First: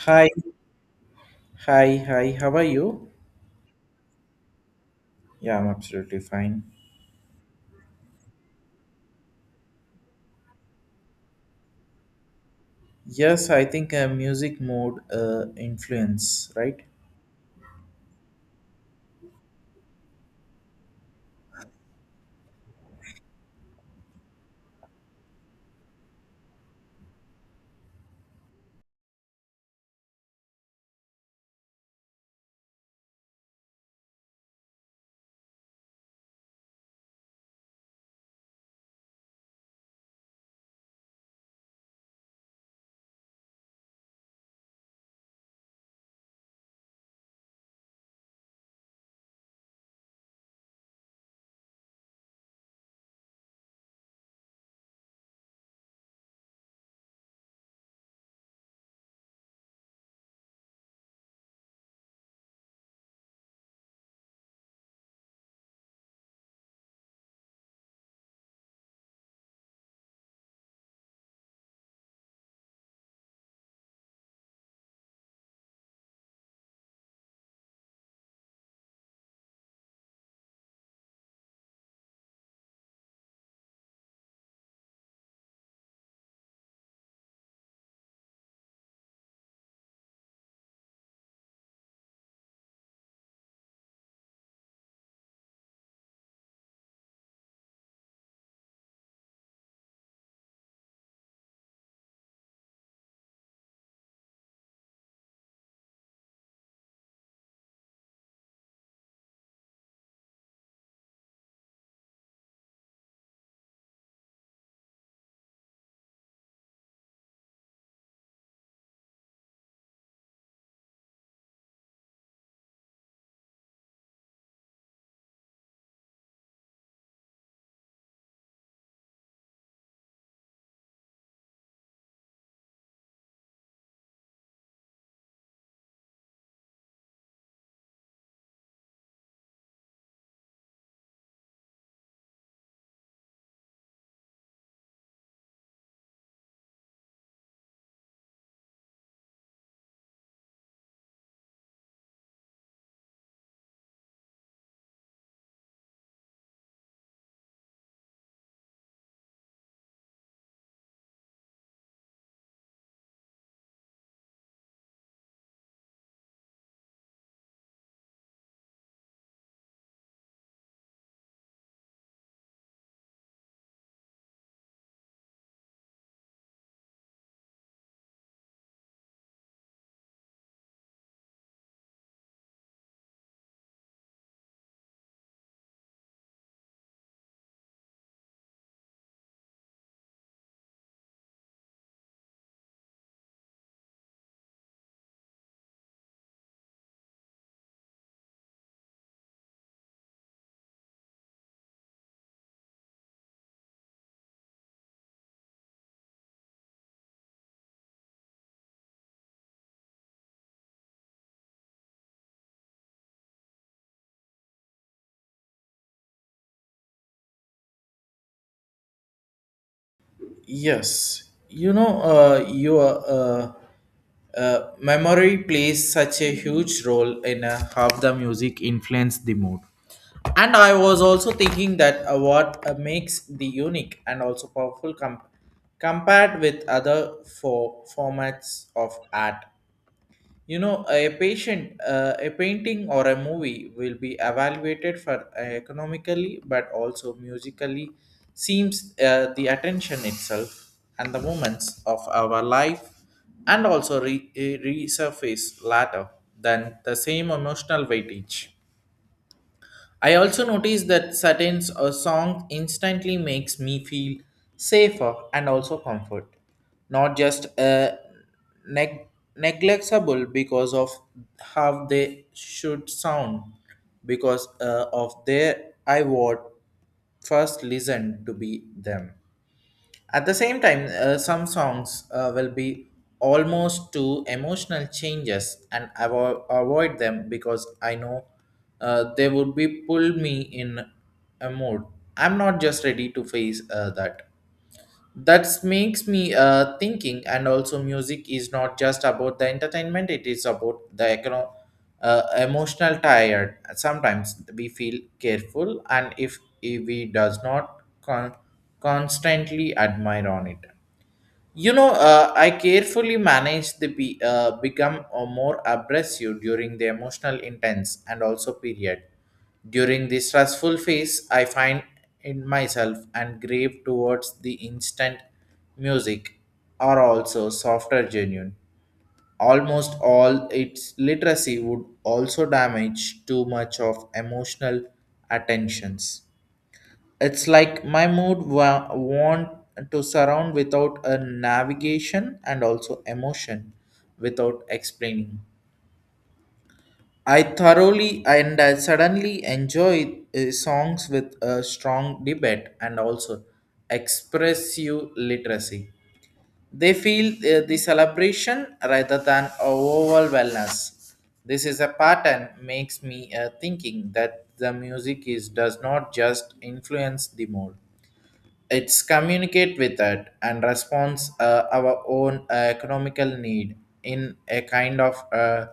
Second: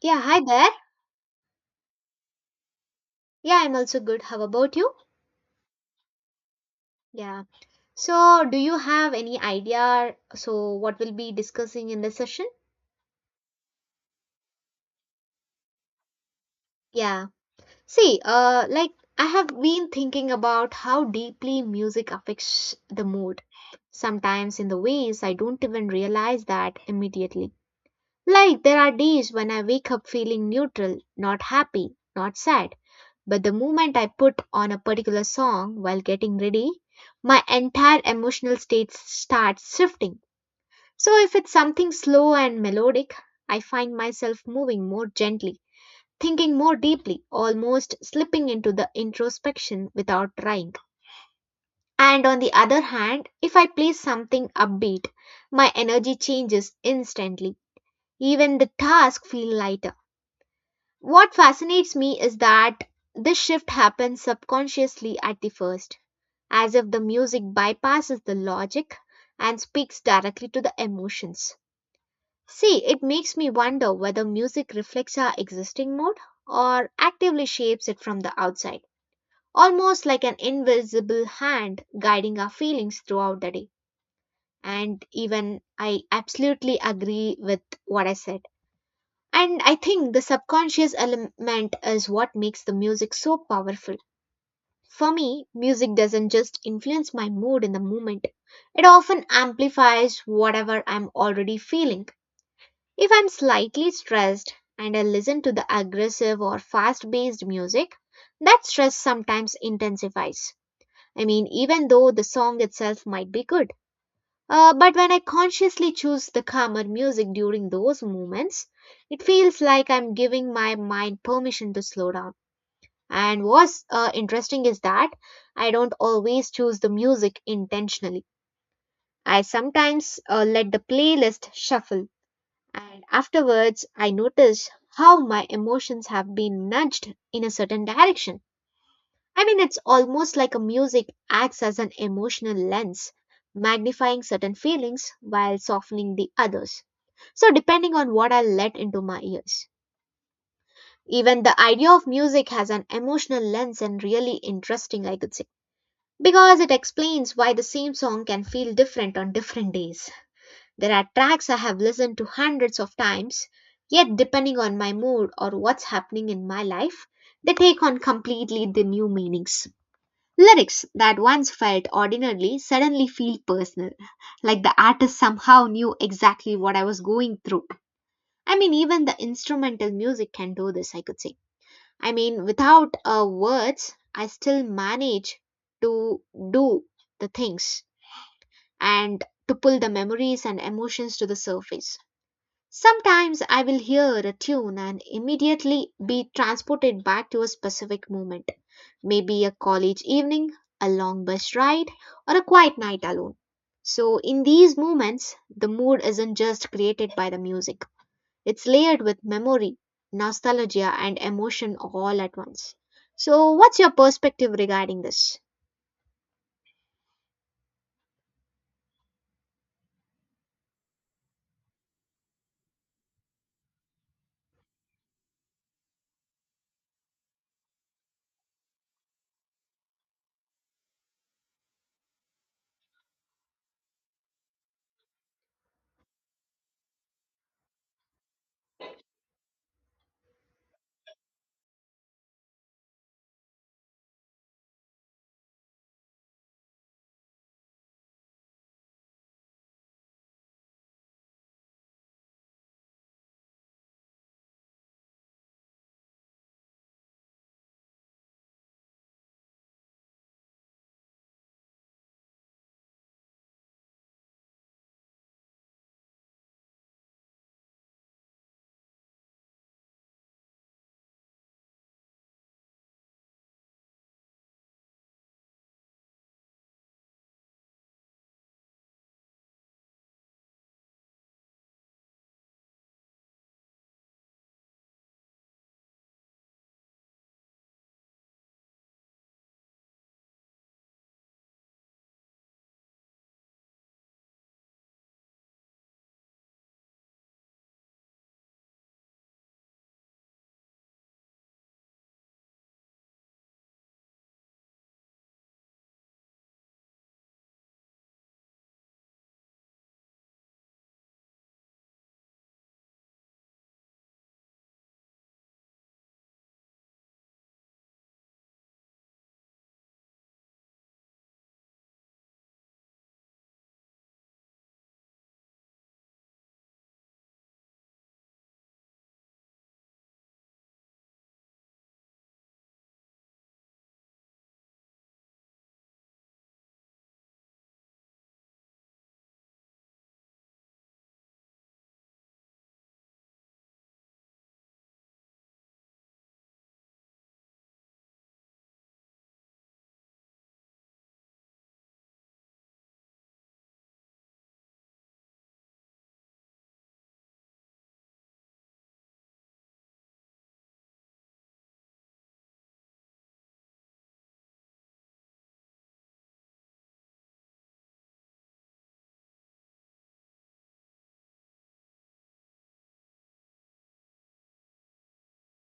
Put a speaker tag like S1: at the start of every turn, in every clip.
S1: Yeah,
S2: Hi,
S1: hi there.
S2: hi, hi. How are you?
S1: Yeah, I'm also good. How about you?
S2: Yeah, I'm absolutely fine.
S1: Yeah. So, do you have any idea? So, what we'll be discussing in this session?
S2: Yes, I think music mode influence, right?
S1: Yeah. See, like I have been thinking about how deeply music affects the mood. Sometimes in the ways I don't even realize that immediately. Like there are days when I wake up feeling neutral, not happy, not sad, but the moment I put on a particular song while getting ready, my entire emotional state starts shifting. So if it's something slow and melodic, I find myself moving more gently, thinking more deeply, almost slipping into the introspection without trying. And on the other hand, if I play something upbeat, my energy changes instantly. Even the task feels lighter. What fascinates me is that this shift happens subconsciously at the first, as if the music bypasses the logic and speaks directly to the emotions. See, it makes me wonder whether music reflects our existing mood or actively shapes it from the outside, almost like an invisible hand guiding our feelings throughout the day. And even I absolutely agree with what I said. And I think the subconscious element is what makes the music so powerful. For me, music doesn't just influence my mood in the moment, it often amplifies whatever I'm already feeling. If I'm slightly stressed and I listen to the aggressive or fast based music, that stress sometimes intensifies. I mean, even though the song itself might be good. But when I consciously choose the calmer music during those moments, it feels like I'm giving my mind permission to slow down. And what's interesting is that I don't always choose the music intentionally. I sometimes let the playlist shuffle, and afterwards, I notice how my emotions have been nudged in a certain direction. I mean, it's almost like a music acts as an emotional lens, magnifying certain feelings while softening the others. So, depending on what I let into my ears. Even the idea of music has an emotional lens and really interesting, I could say, because it explains why the same song can feel different on different days. There are tracks I have listened to hundreds of times, yet, depending on my mood or what's happening in my life, they take on completely the new meanings. Lyrics that once felt ordinary suddenly feel personal, like the artist somehow knew exactly what I was going through. I mean, even the instrumental music can do this, I could say. I mean, without words, I still manage to do the things and to pull the memories and emotions to the surface. Sometimes I will hear a tune and immediately be transported back to a specific moment, maybe a college evening, a long bus ride, or a quiet night alone. So, in these moments, the mood isn't just created by the music, it's layered with memory, nostalgia, and emotion all at once. So, what's your perspective regarding this?
S2: Yes, you know, you are. Memory plays such a huge role in how the music influence the mood. And I was also thinking that what makes the unique and also powerful compared with other formats of art. You know, a patient, a painting or a movie will be evaluated for economically, but also musically. Seems the attention itself and the moments of our life, and also resurface later than the same emotional weightage. I also notice that certain a song instantly makes me feel safer and also comfort, not just neg- neglectable because of how they should sound, because of their I would first listen to be them. At the same time, some songs will be almost to emotional changes and I will avoid them because I know they would be pull me in a mood. I'm not just ready to face that that makes me thinking, and also music is not just about the entertainment, it is about the emotional tired. Sometimes we feel careful, and if we does not constantly admire on it. You know, I carefully manage the become a more abrasive during the emotional intense and also period. During the stressful phase, I find in myself and grave towards the instant music are also softer genuine. Almost all its literacy would also damage too much of emotional attentions. It's like my mood want to surround without a navigation and also emotion without explaining. I thoroughly and I suddenly enjoy songs with a strong debate and also expressive literacy. They feel the celebration rather than a overall wellness. This is a pattern makes me thinking that the music is does not just influence the mood, it's communicate with that and responds our own economical need in a kind of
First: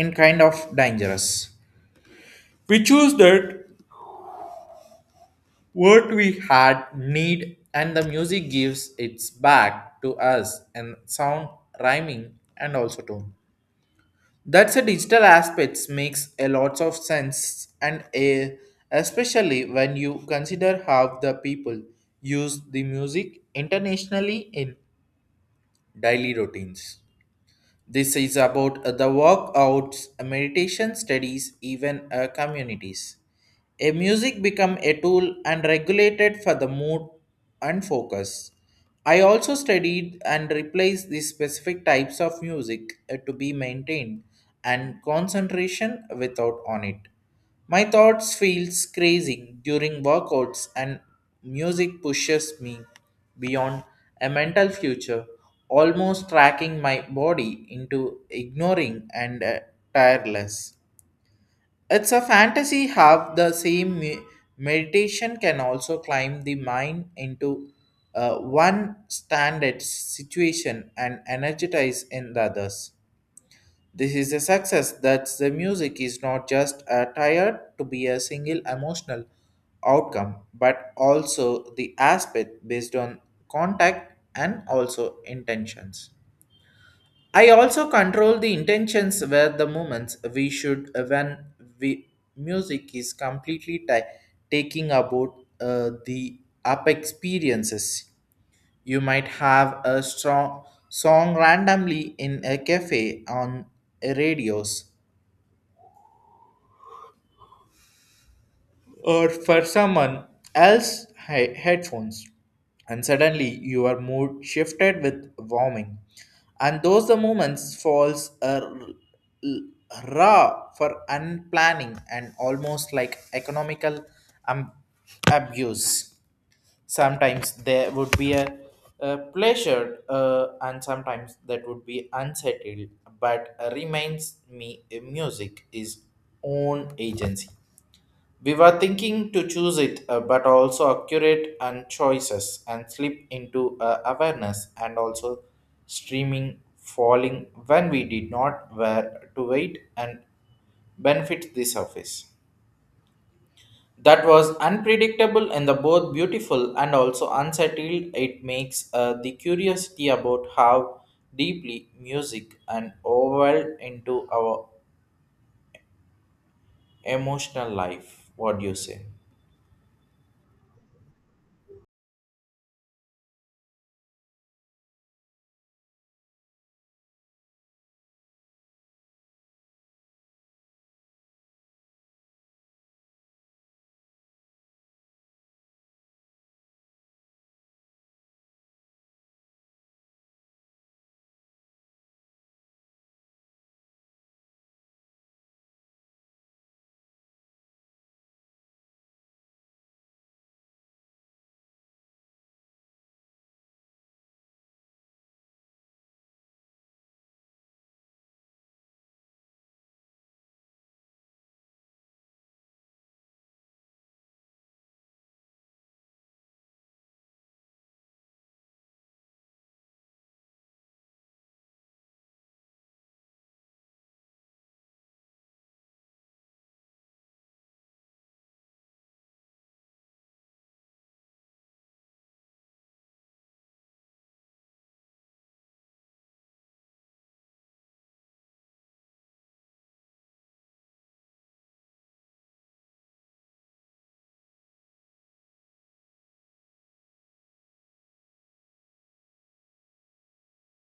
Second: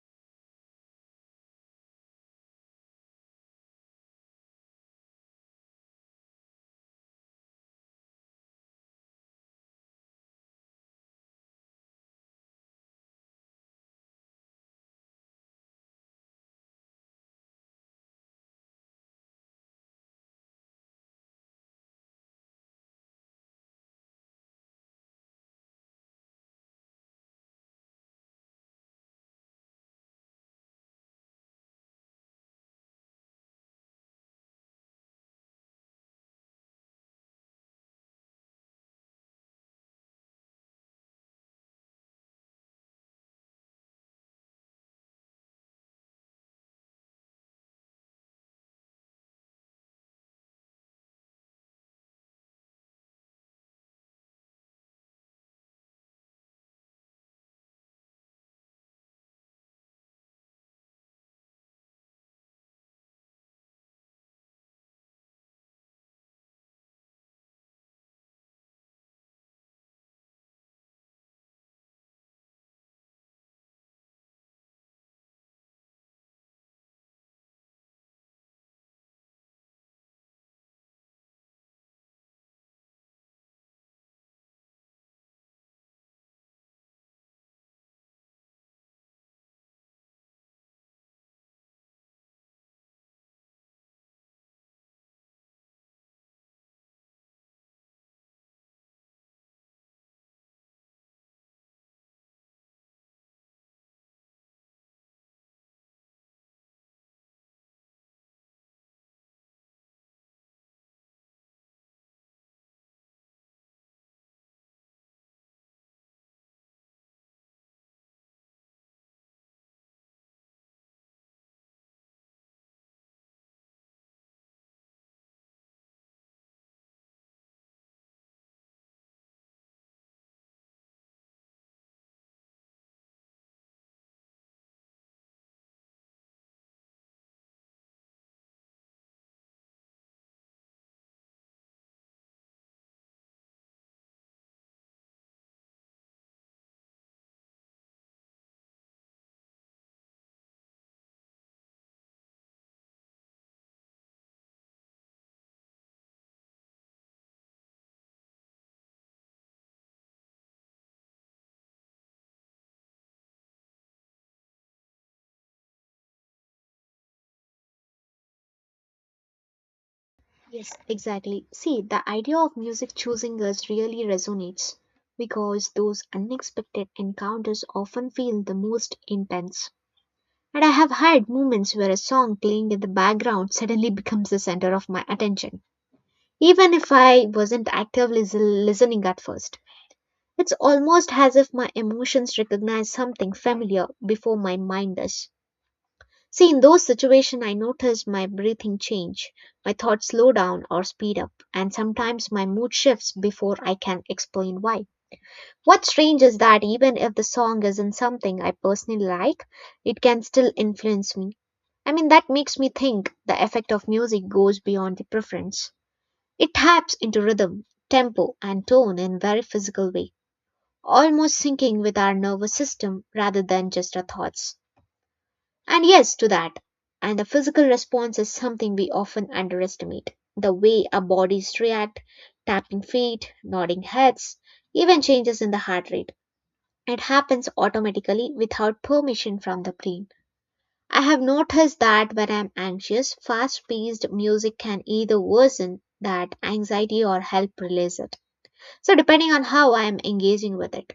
S2: in kind of dangerous. We choose that what we had need, and the music gives its back to us and sound rhyming and also tone. That's a digital aspects makes a lot of sense, and especially when you consider how the people use the music internationally in daily routines. This is about the workouts, meditation studies, even communities. A music become a tool and regulated for the mood and focus. I also studied and replaced the specific types of music to be maintained and concentration without on it. My thoughts feels crazy during workouts, and music pushes me beyond a mental future, almost tracking my body into ignoring and tireless. It's a fantasy have the same meditation can also climb the mind into one standard situation and energize in the others. This is a success that the music is not just a tired to be a single emotional outcome, but also the aspect based on contact and also intentions. I also control the intentions where the moments we should when we music is completely taking about the up experiences. You might have a strong song randomly in a cafe on radios or for someone else headphones, and suddenly your mood shifted with warming, and those the moments falls are l- raw for unplanning and almost like economical um, abuse. Sometimes there would be a pleasure, and sometimes that would be unsettled, but reminds me music is own agency. We were thinking to choose it, but also accurate and choices and slip into awareness and also streaming falling when we did not were to wait and benefit the surface. That was unpredictable and the both beautiful and also unsettled. It makes the curiosity about how deeply music and overwhelmed into our emotional life. What do you say?
S1: Yes, exactly. See, the idea of music choosing us really resonates because those unexpected encounters often feel the most intense. And I have had moments where a song playing in the background suddenly becomes the center of my attention, even if I wasn't actively listening at first. It's almost as if my emotions recognize something familiar before my mind does. See, in those situations, I notice my breathing change, my thoughts slow down or speed up, and sometimes my mood shifts before I can explain why. What's strange is that even if the song isn't something I personally like, it can still influence me. I mean, that makes me think the effect of music goes beyond the preference. It taps into rhythm, tempo, and tone in very physical way, almost syncing with our nervous system rather than just our thoughts. And yes, to that. And the physical response is something we often underestimate. The way our bodies react, tapping feet, nodding heads, even changes in the heart rate. It happens automatically without permission from the brain. I have noticed that when I'm anxious, fast paced music can either worsen that anxiety or help release it. So, depending on how I am engaging with it.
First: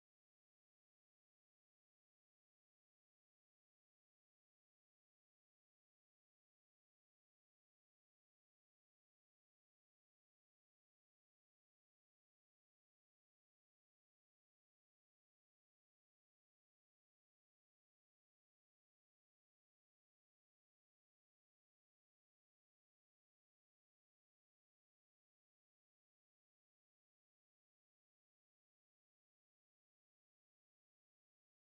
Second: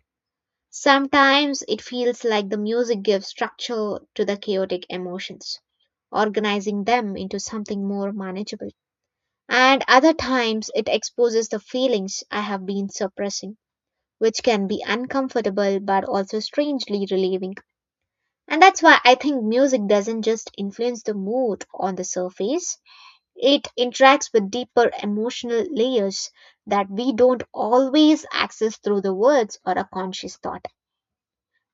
S1: Sometimes it feels like the music gives structure to the chaotic emotions, organizing them into something more manageable. And other times it exposes the feelings I have been suppressing, which can be uncomfortable but also strangely relieving. And that's why I think music doesn't just influence the mood on the surface, it interacts with deeper emotional layers that we don't always access through the words or a conscious thought.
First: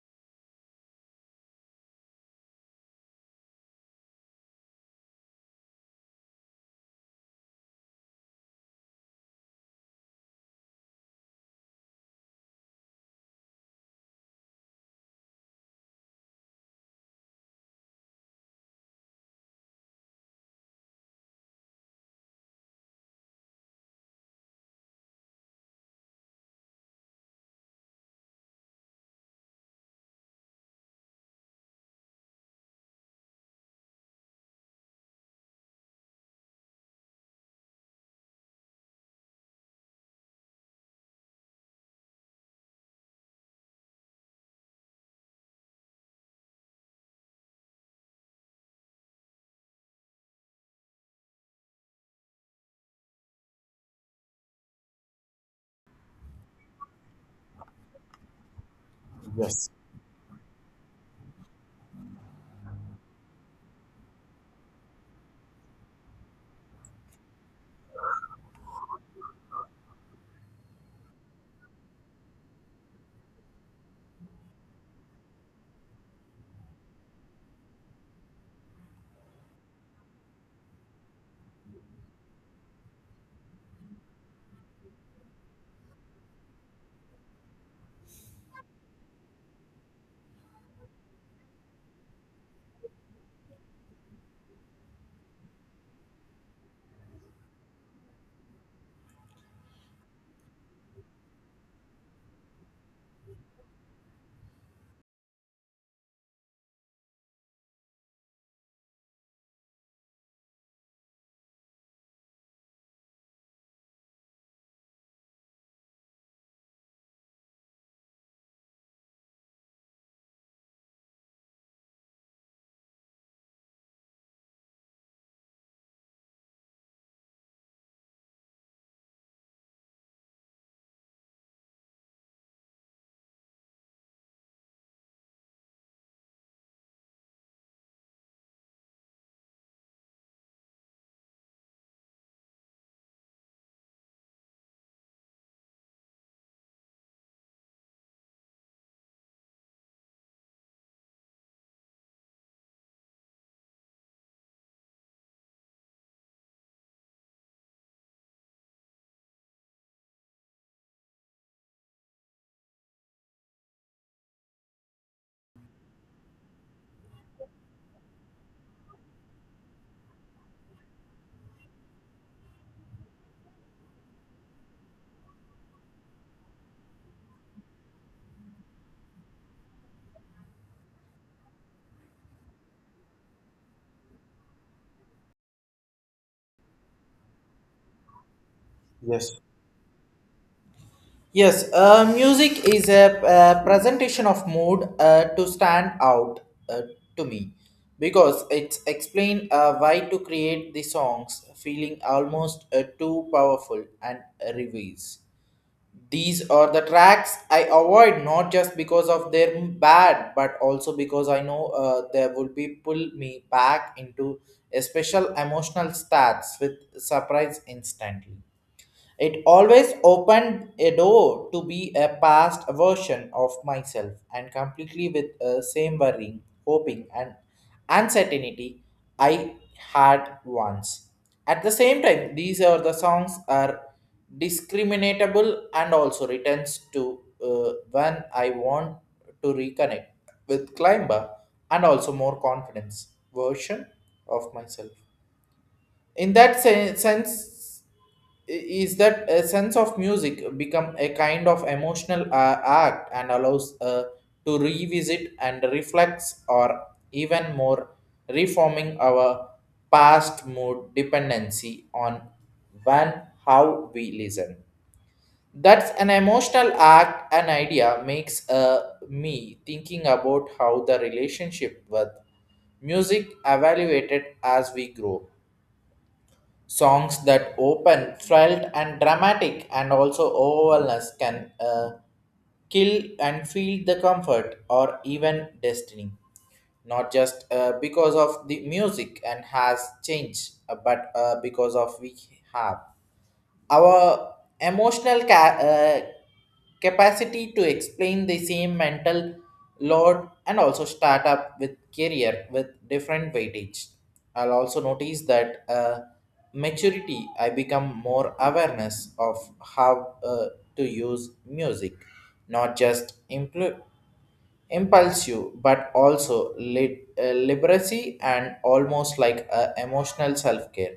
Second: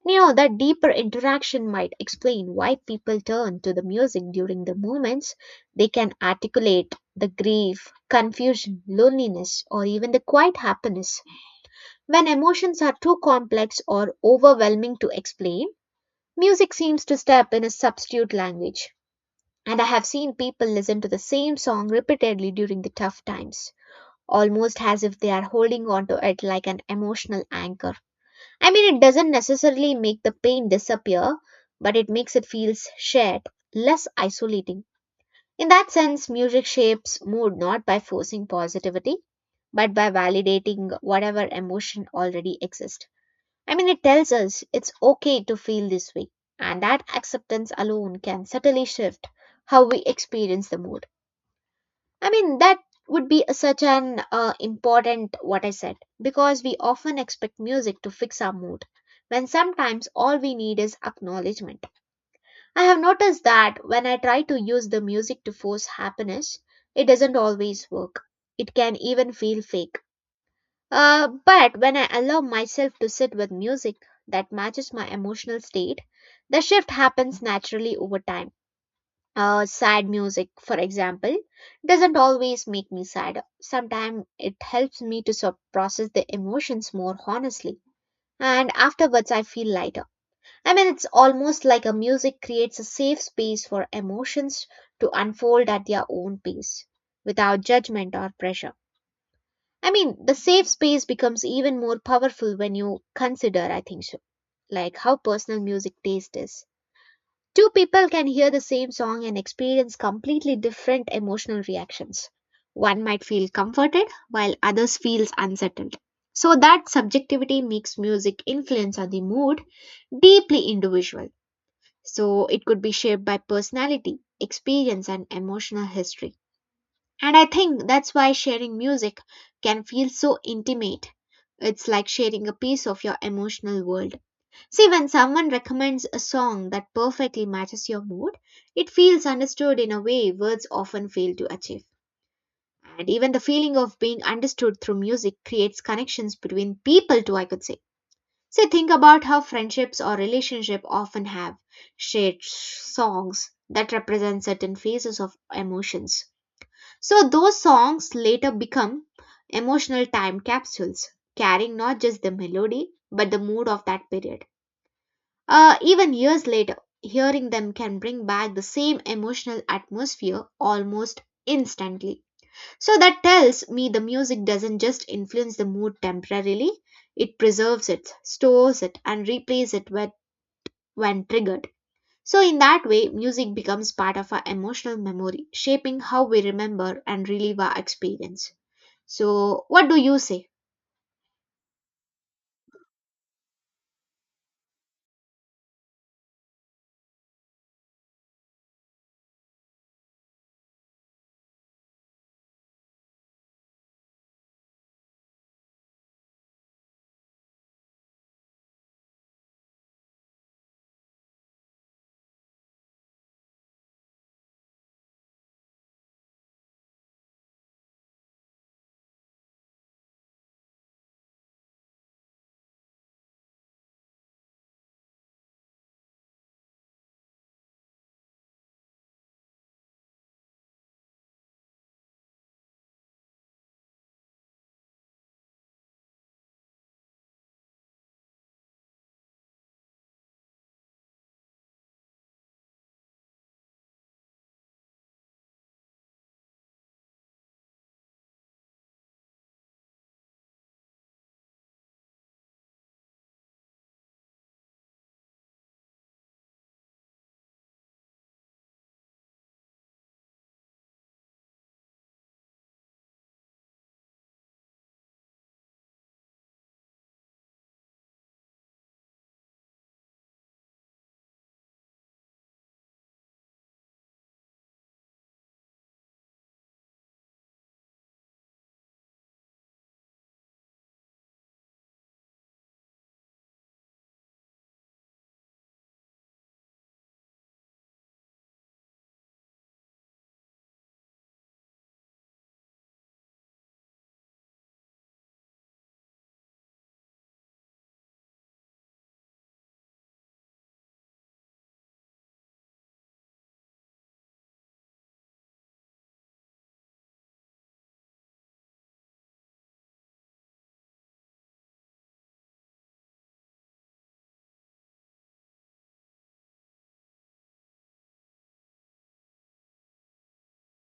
S1: You know, that deeper interaction might explain why people turn to the music during the moments they can articulate the grief, confusion, loneliness, or even the quiet happiness. When emotions are too complex or overwhelming to explain, music seems to step in a substitute language. And I have seen people listen to the same song repeatedly during the tough times, almost as if they are holding on to it like an emotional anchor. I mean, it doesn't necessarily make the pain disappear, but it makes it feel shared, less isolating. In that sense, music shapes mood not by forcing positivity, but by validating whatever emotion already exists. I mean, it tells us it's okay to feel this way, and that acceptance alone can subtly shift how we experience the mood. I mean, that would be such an important what I said, because we often expect music to fix our mood when
S2: Yes,
S1: sometimes all we need is acknowledgement. I have noticed that when I try to use the music to force happiness, it doesn't always work. It can even feel fake. But when I allow myself to sit with music that matches my emotional state, the shift happens naturally over time. Sad music, for example, doesn't always make me sad. Sometimes it helps me to sort process the emotions more honestly. And afterwards, I feel lighter. I mean, it's almost like a music creates a safe space for emotions to unfold at their own pace, without judgment or pressure. I mean, the safe space becomes even more powerful when you consider, I think so, like how personal music taste is. Two people can hear the same song and experience completely different emotional reactions. One might feel comforted while others feels unsettled. So that subjectivity makes music influence on the mood deeply individual. So it could be shaped by personality, experience and emotional history. And I think that's why sharing music can feel so intimate. It's like sharing a piece of your emotional world. See, when someone recommends a song that perfectly matches your mood, it feels understood in a way words often fail to achieve. And even the feeling of being understood through music creates connections between people, too, I could say. See, think about how friendships or relationships often have shared songs that represent certain phases of emotions. So, those songs later become emotional time capsules, carrying not just the melody, but the mood of that period. Even years later, hearing them can bring back the same emotional atmosphere almost instantly. So that tells me the music doesn't just influence the mood temporarily, it preserves it, stores it, and replays it with, when triggered. So, in that way, music becomes part of our emotional memory, shaping how we remember and relive our experience.
S2: yes.
S1: So, what do you say?
S2: Yes, music is a presentation of mood to stand out uh, to me, because it's explain why to create the songs feeling almost too powerful and reveals. These are the tracks I avoid, not just because of their bad, but also because I know they would be pull me back into a special emotional stats with surprise instantly. It always opened a door to be a past version of myself and completely with the same worrying, hoping, and uncertainty I had once. At the same time, these are the songs are discriminatable and also returns to when I want to reconnect with climber and also more confidence version of myself. In that sense, i- is that a sense of music become a kind of emotional act and allows to revisit and reflects, or even more reforming our past mood, dependency on when how we listen. That's an emotional act, an idea makes me thinking about how the relationship with music evaluated as we grow. Songs that open, thrilled, and dramatic, and also overwhelmness can kill and feel the comfort or even destiny. Not just because of the music and has changed, but because of we have our emotional capacity to explain the same mental load and also start up with career with different weightage. I'll also notice that maturity I become more awareness of how to use music, not just impulsive but also literacy, and almost like a emotional self-care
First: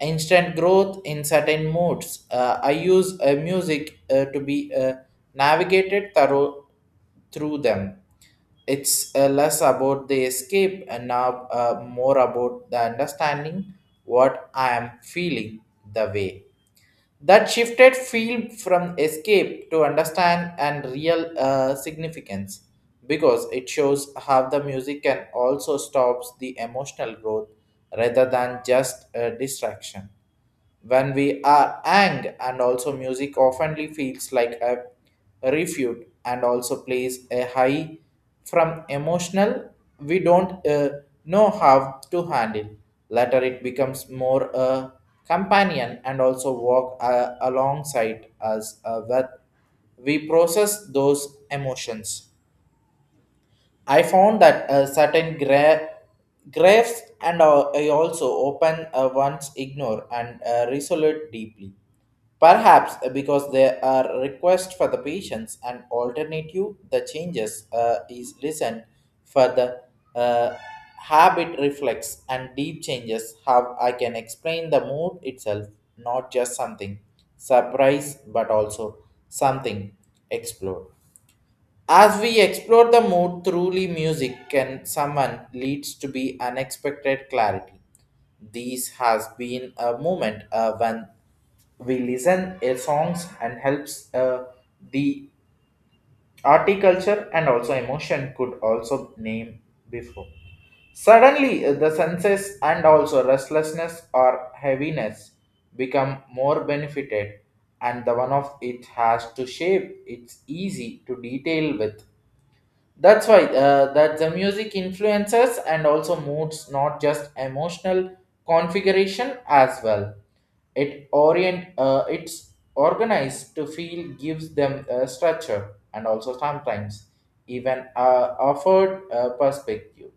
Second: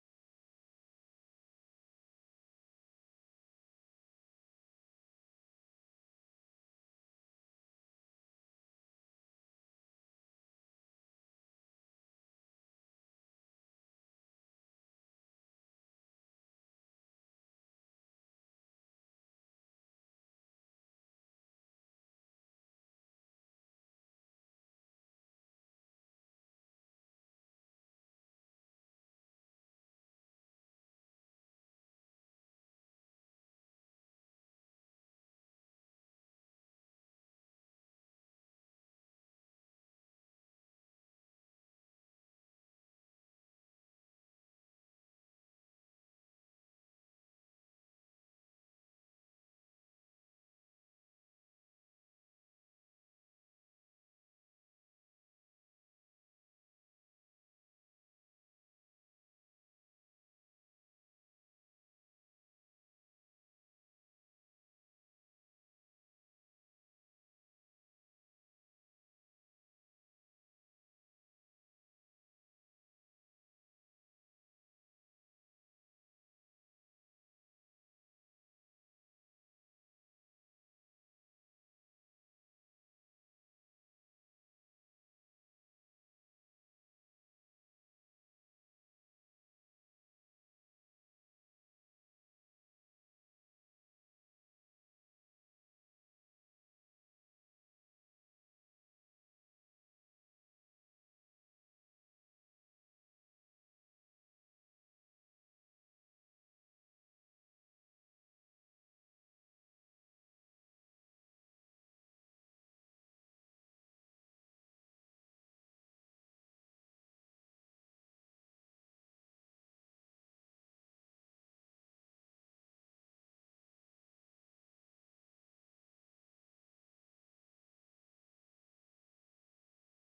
S2: instant growth in certain modes. I use music to be navigated thorough through them. It's less about the escape, and now more about the understanding what I am feeling the way. That shifted feel from escape to understand and real significance, because it shows how the music can also stops the emotional growth rather than just a distraction. When we are ang, and also music oftenly feels like a refuge and also plays a high from emotional we don't know how to handle. Later it becomes more a companion and also walk alongside us with we process those emotions. I found that certain graves, and I also open one's ignore, and resolute deeply. Perhaps because there are requests for the patients and alternative, the changes is listened for the uh, habit reflex and deep changes. How I can explain the mood itself, not just something surprise, but also something explore. As we explore the mood truly, music can summon leads to be unexpected clarity. This has been a moment when we listen a songs and helps the horticulture and also emotion could also name before. Suddenly, the senses and also restlessness or heaviness become more benefited, and the one of it has to shape. It's easy to detail with. That's why that the music influences and also moods, not just emotional configuration as well. It orient it's organized to feel gives them a structure and also sometimes even offered a perspective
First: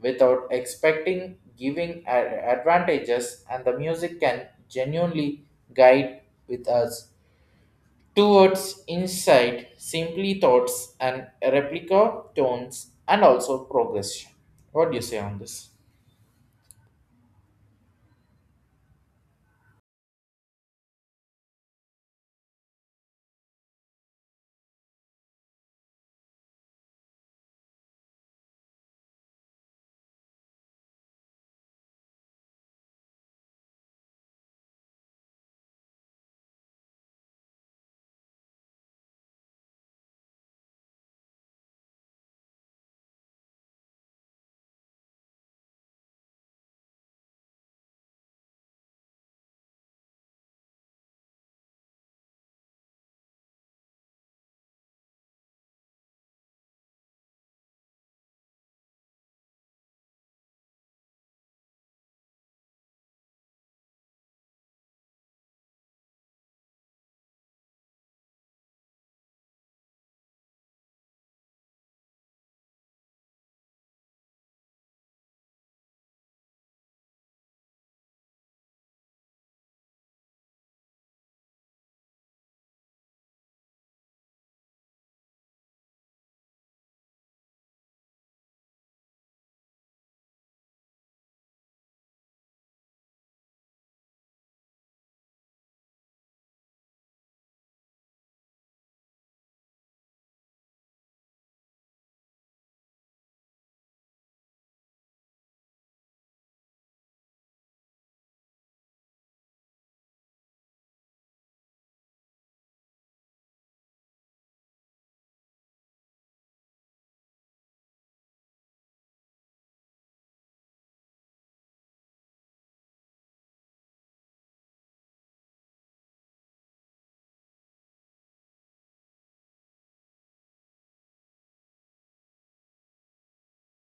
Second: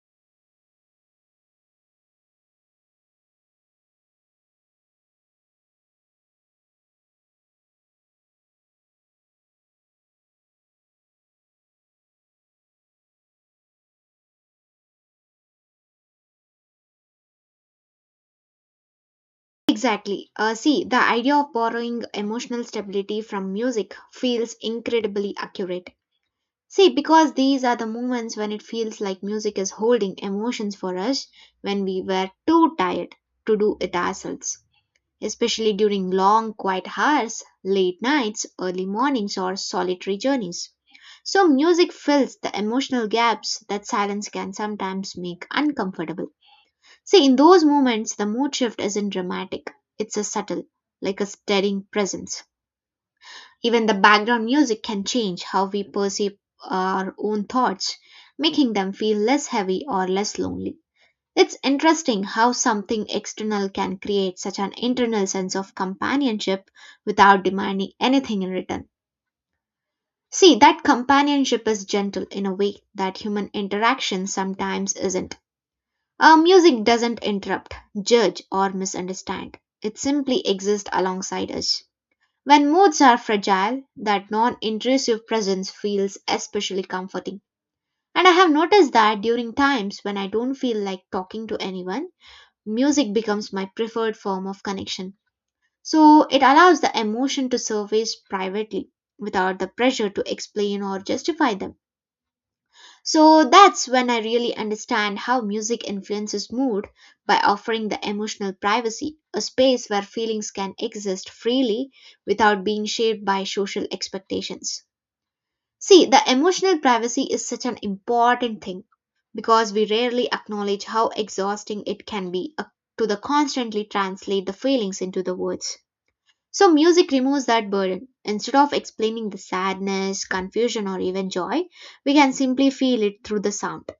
S2: without expecting giving advantages, and the music can genuinely guide with us towards inside, simply thoughts, and replica tones, and also progression. What do you say on this?
S1: Exactly. See, the idea of borrowing emotional stability from music feels incredibly accurate. See, because these are the moments when it feels like music is holding emotions for us when we were too tired to do it ourselves, especially during long, quiet hours, late nights, early mornings, or solitary journeys. So, music fills the emotional gaps that silence can sometimes make uncomfortable. See, in those moments, the mood shift isn't dramatic, it's a subtle, like a steadying presence. Even the background music can change how we perceive our own thoughts, making them feel less heavy or less lonely. It's interesting how something external can create such an internal sense of companionship without demanding anything in return. See, that companionship is gentle in a way that human interaction sometimes isn't. Music doesn't interrupt, judge, or misunderstand. It simply exists alongside us. When moods are fragile, that non intrusive presence feels especially comforting. And I have noticed that during times when I don't feel like talking to anyone, music becomes my preferred form of connection. So it allows the emotion to surface privately without the pressure to explain or justify them. So that's when I really understand how music influences mood by offering the emotional privacy, a space where feelings can exist freely without being shaped by social expectations. See, the emotional privacy is such an important thing because we rarely acknowledge how exhausting it can be to the constantly translate the feelings into the words. So music removes that burden. Instead of explaining the sadness, confusion or even joy, we can simply feel it through the sound.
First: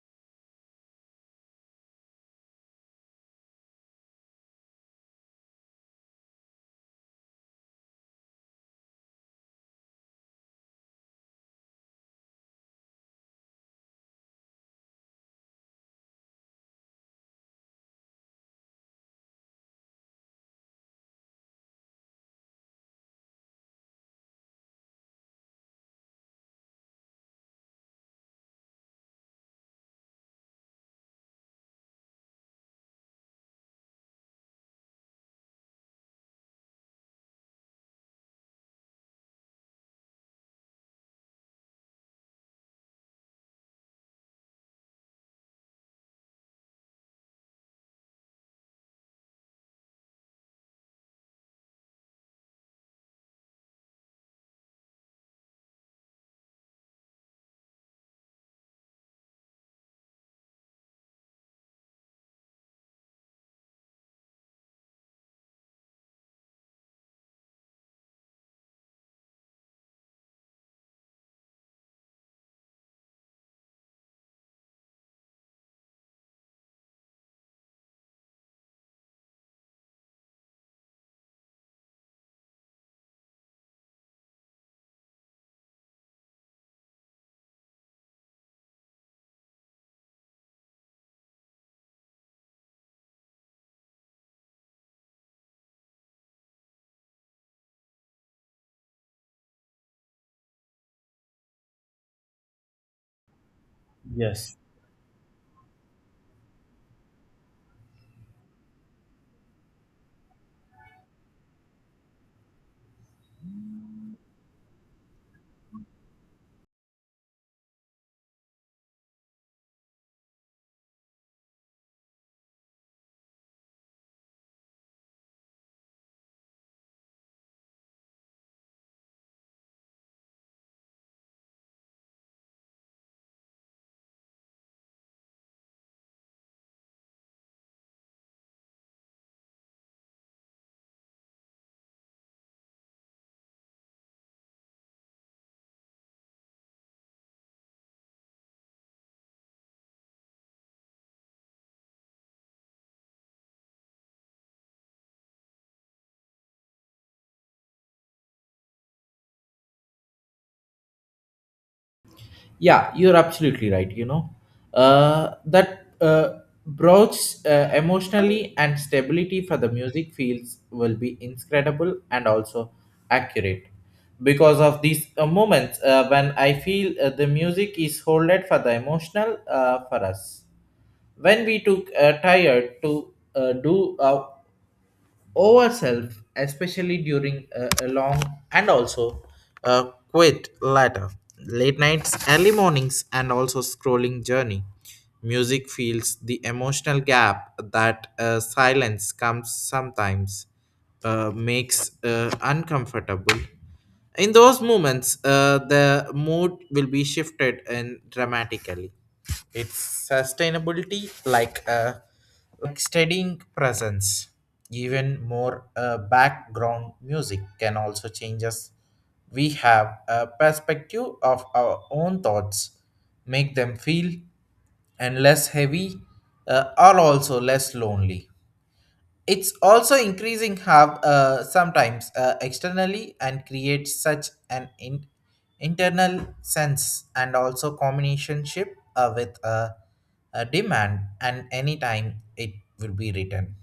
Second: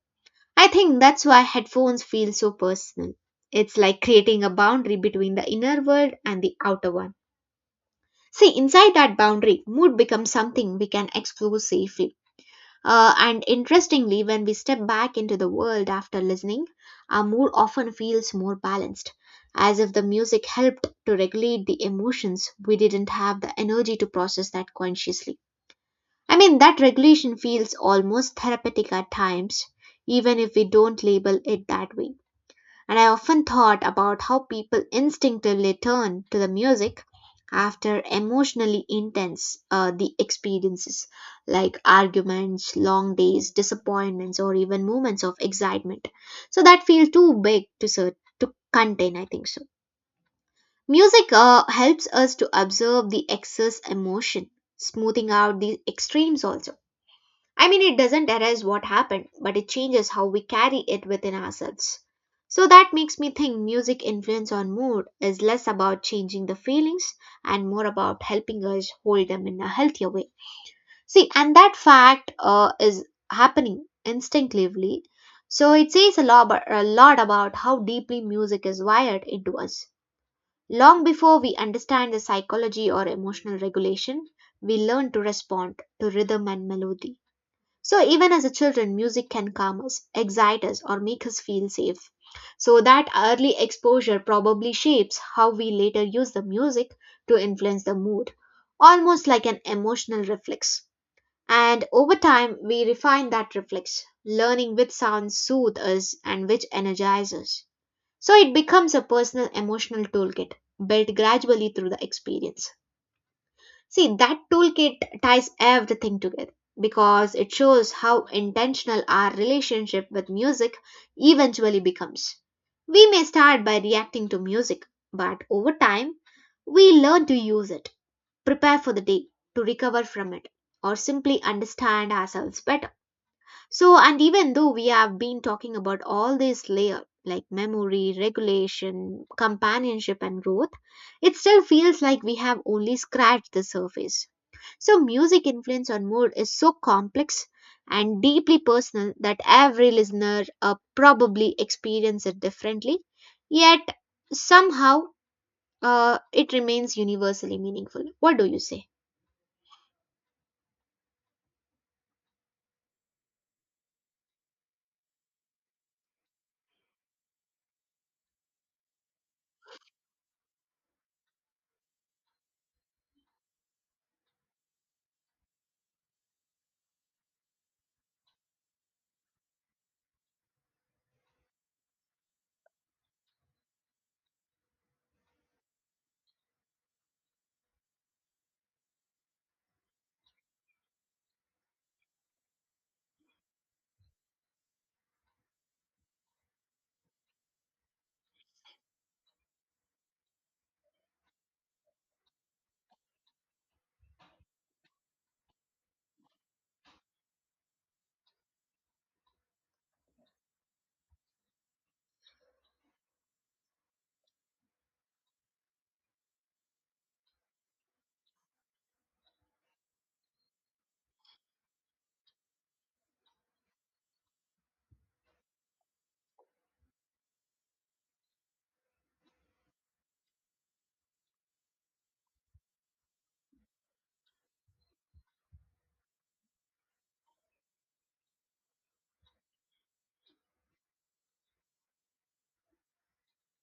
S1: I think that's why headphones feel so personal. It's like creating a boundary between the inner world and the outer one. See, inside that boundary, mood becomes something we can explore safely. And interestingly, when we step back into the world after listening, our mood often feels more balanced, as if the music helped to regulate the emotions we didn't have the energy to process that consciously. I mean, that regulation feels almost therapeutic at times, even if we don't label it that way, and I often thought about how people instinctively turn to the music after emotionally intense the experiences like arguments, long days, disappointments, or even moments of excitement so that feel too big to contain, I think so. Music helps us to observe the excess emotion, smoothing out the extremes also. I mean, it doesn't erase what happened, but it changes how we carry it within ourselves. So that makes me think music influence on mood is less about changing the feelings and more about helping us hold them in a healthier way. See, and that fact is happening instinctively. So it says a lot about how deeply music is wired into us. Long before we understand the psychology or emotional regulation, we learn to respond to rhythm and melody. So even as a children, music can calm us, excite us, or make us feel safe. So that early exposure probably shapes how we later use the music to influence the mood, almost like an emotional reflex. And over time, we refine that reflex,
S2: Yes.
S1: learning which sounds soothe us and which energize us. So it becomes a personal emotional toolkit, built gradually through the experience. See, that toolkit ties everything together because it shows how intentional our relationship with music eventually becomes. We may start by reacting to music, but over time, we learn to use it, prepare for the day, to recover from it, or simply understand ourselves better. So, and even though we have been talking about all these layers like memory, regulation, companionship, and growth, it still feels like we have only scratched the surface. So, music influence on mood is so complex and deeply personal that every listener probably experiences it differently, yet somehow it remains universally meaningful. What do you say?
S2: Yeah, you're absolutely right. You know, that broach emotionally and stability for the music fields will be incredible and also accurate, because of these moments when I feel the music is holded for the emotional for us when we too tired to do ourselves, especially during a long and also a quit later. Late nights, early mornings, and also scrolling journey. Music feels the emotional gap that silence comes sometimes makes uncomfortable. In those moments, the mood will be shifted and dramatically. It's sustainability like a studying presence, even more background music can also change us. We have a perspective of our own thoughts, make them feel and less heavy, or also less lonely. It's also increasing have sometimes externally and creates such an internal sense and also combinationship with a demand, and anytime it will be written.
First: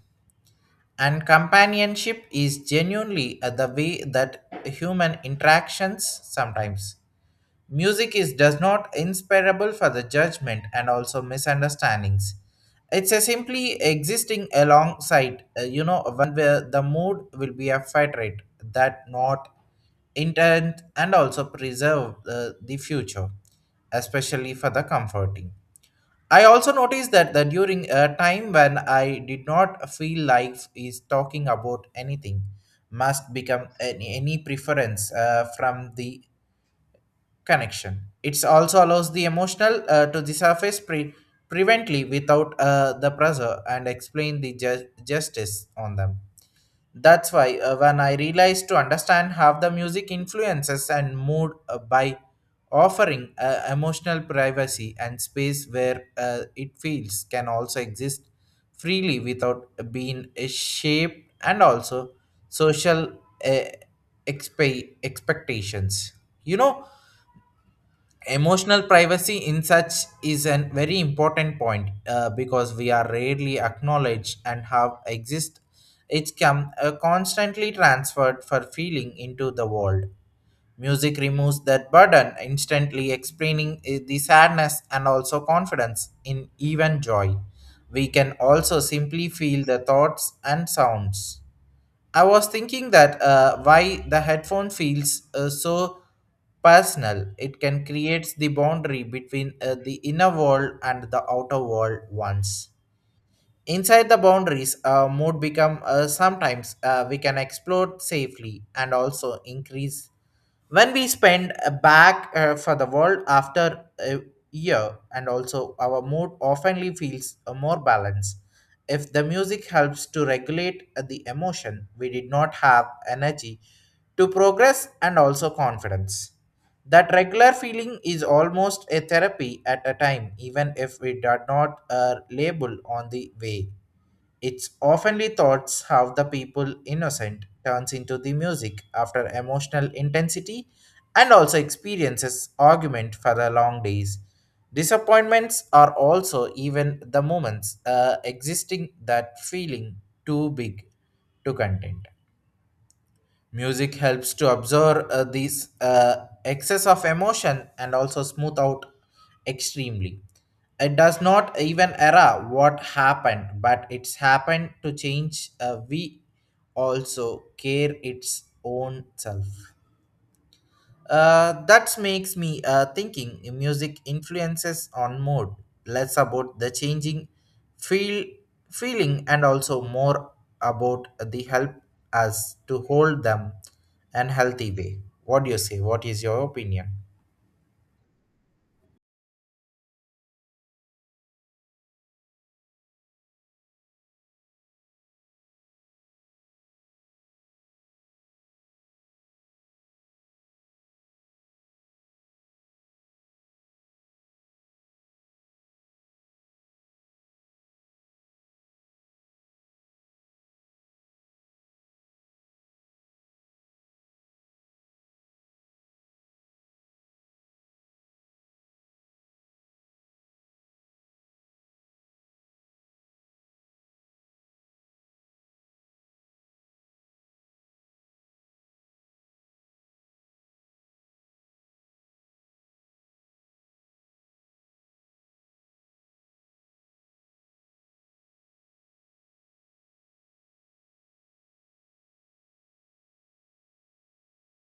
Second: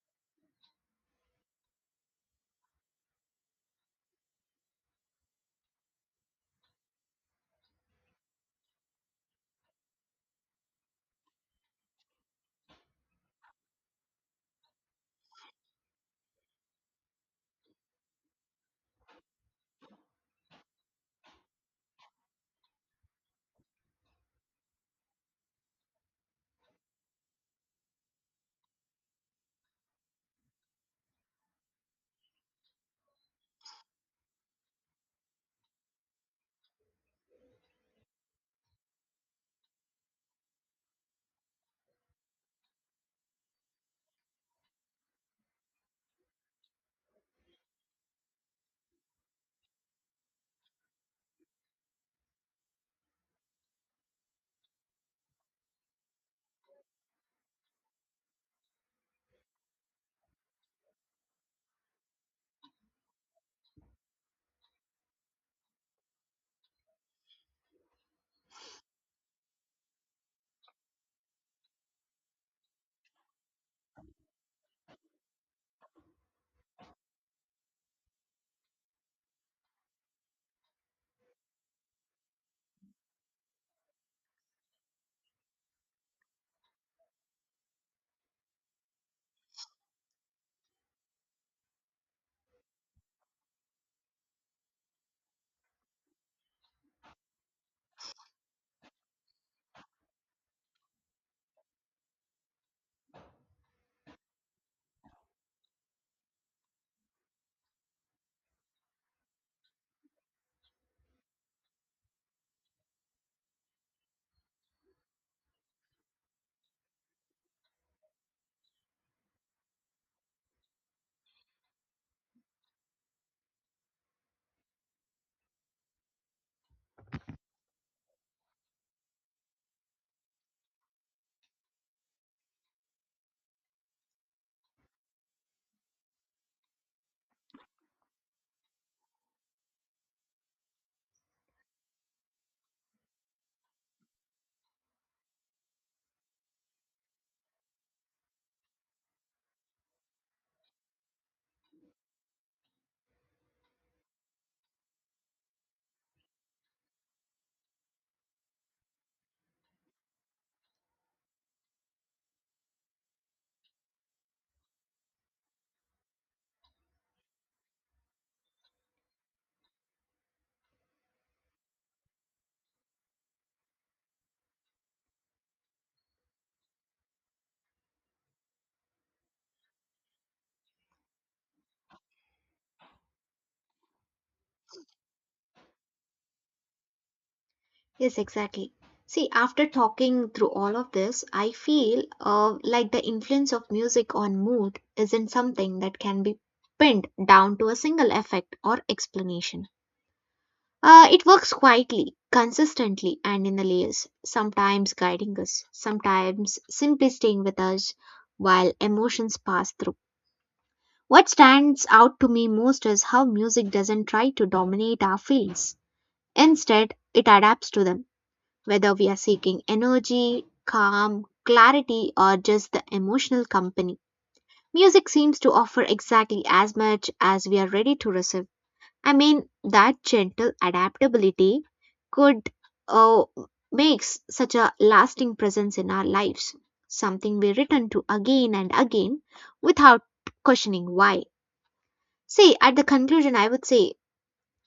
S2: And companionship is genuinely the way that human interactions sometimes. Music is does not inspirable for the judgment and also misunderstandings. It's a simply existing alongside, you know, one where the mood will be a federate that not intent and also preserve the future, especially for the comforting. I also noticed that during a time when I did not feel life is talking about anything, must become any preference from the connection. It also allows the emotional to the surface prevently without the pressure and explain the justice on them. That's why when I realized to understand how the music influences and mood by offering emotional privacy and space where it feels can also exist freely without being shaped and also social uh, expectations. You know, emotional privacy in such is a very important point, because we are rarely acknowledged and have exist. It can constantly transferred for feeling into the world. Music removes that burden instantly explaining the sadness and also confidence in even joy. We can also simply feel the thoughts and sounds. I was thinking that why the headphone feels so personal. It can create the boundary between the inner world and the outer world once. Inside the boundaries, mood become sometimes we can explore safely and also increase when we spend back for the world after a year, and also our mood oftenly feels more balanced. If the music helps to regulate the emotion, we did not have energy to progress and also confidence. That regular feeling is almost a therapy at a time, even if we did not label on the way. It's oftenly thoughts how the people innocent turns into the music after emotional intensity and also experiences argument for the long days. Disappointments are also even the moments existing that feeling too big to content. Music helps to absorb these excess of emotion and also smooth out extremely. It does not even error what happened, but it's happened to change. We also care its own self. That makes me thinking music influences on mood, less about the changing feel feeling, and also more about the help us to hold them and healthy way. What do you say? What is your opinion?
S1: Yes, exactly. See, after talking through all of this, I feel like the influence of music on mood isn't something that can be pinned down to a single effect or explanation. It works quietly, consistently, and in the layers, sometimes guiding us, sometimes simply staying with us while emotions pass through. What stands out to me most is how music doesn't try to dominate our feelings. Instead, it adapts to them, whether we are seeking energy, calm, clarity, or just the emotional company. Music seems to offer exactly as much as we are ready to receive. I mean, that gentle adaptability could uh, makes such a lasting presence in our lives, something we return to again and again without questioning why. See, at the conclusion, I would say,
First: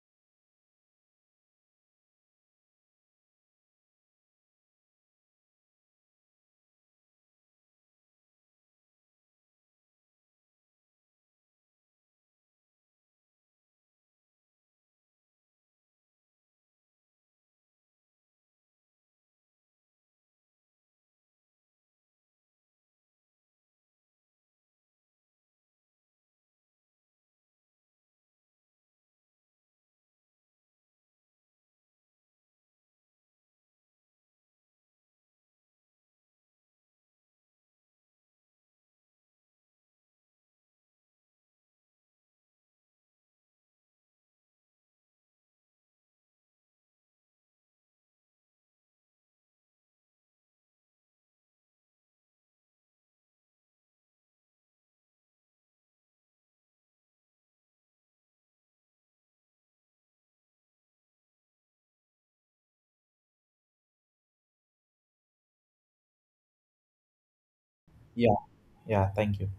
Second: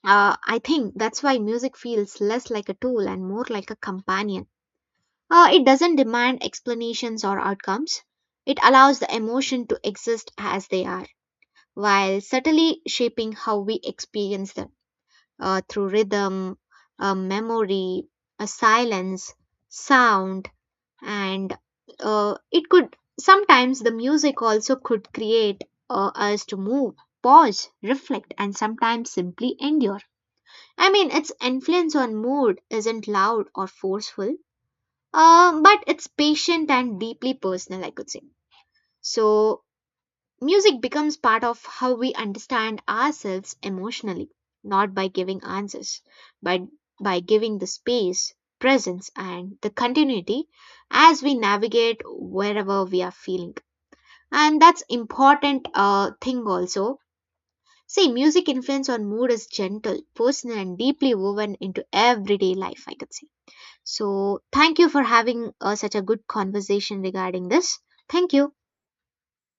S1: I think that's why music feels less like a tool and more like a companion. It doesn't demand explanations or outcomes. It allows the emotion to exist as they are, while subtly shaping how we experience them through rhythm, memory, a silence, sound, and it could sometimes the music also could create us to move, pause, reflect, and sometimes simply endure. I mean, its influence on mood isn't loud or forceful, but it's patient and deeply personal, I could say. So, music becomes part of how we understand ourselves emotionally, not by giving answers, but by giving the space, presence, and the continuity as we navigate wherever we are feeling. And that's important thing also. See, music influence on mood is gentle, personal, and deeply woven into everyday life, I could say. So, thank you for having such a good conversation regarding this. Thank
S2: Yeah,
S1: you.
S2: yeah, thank you.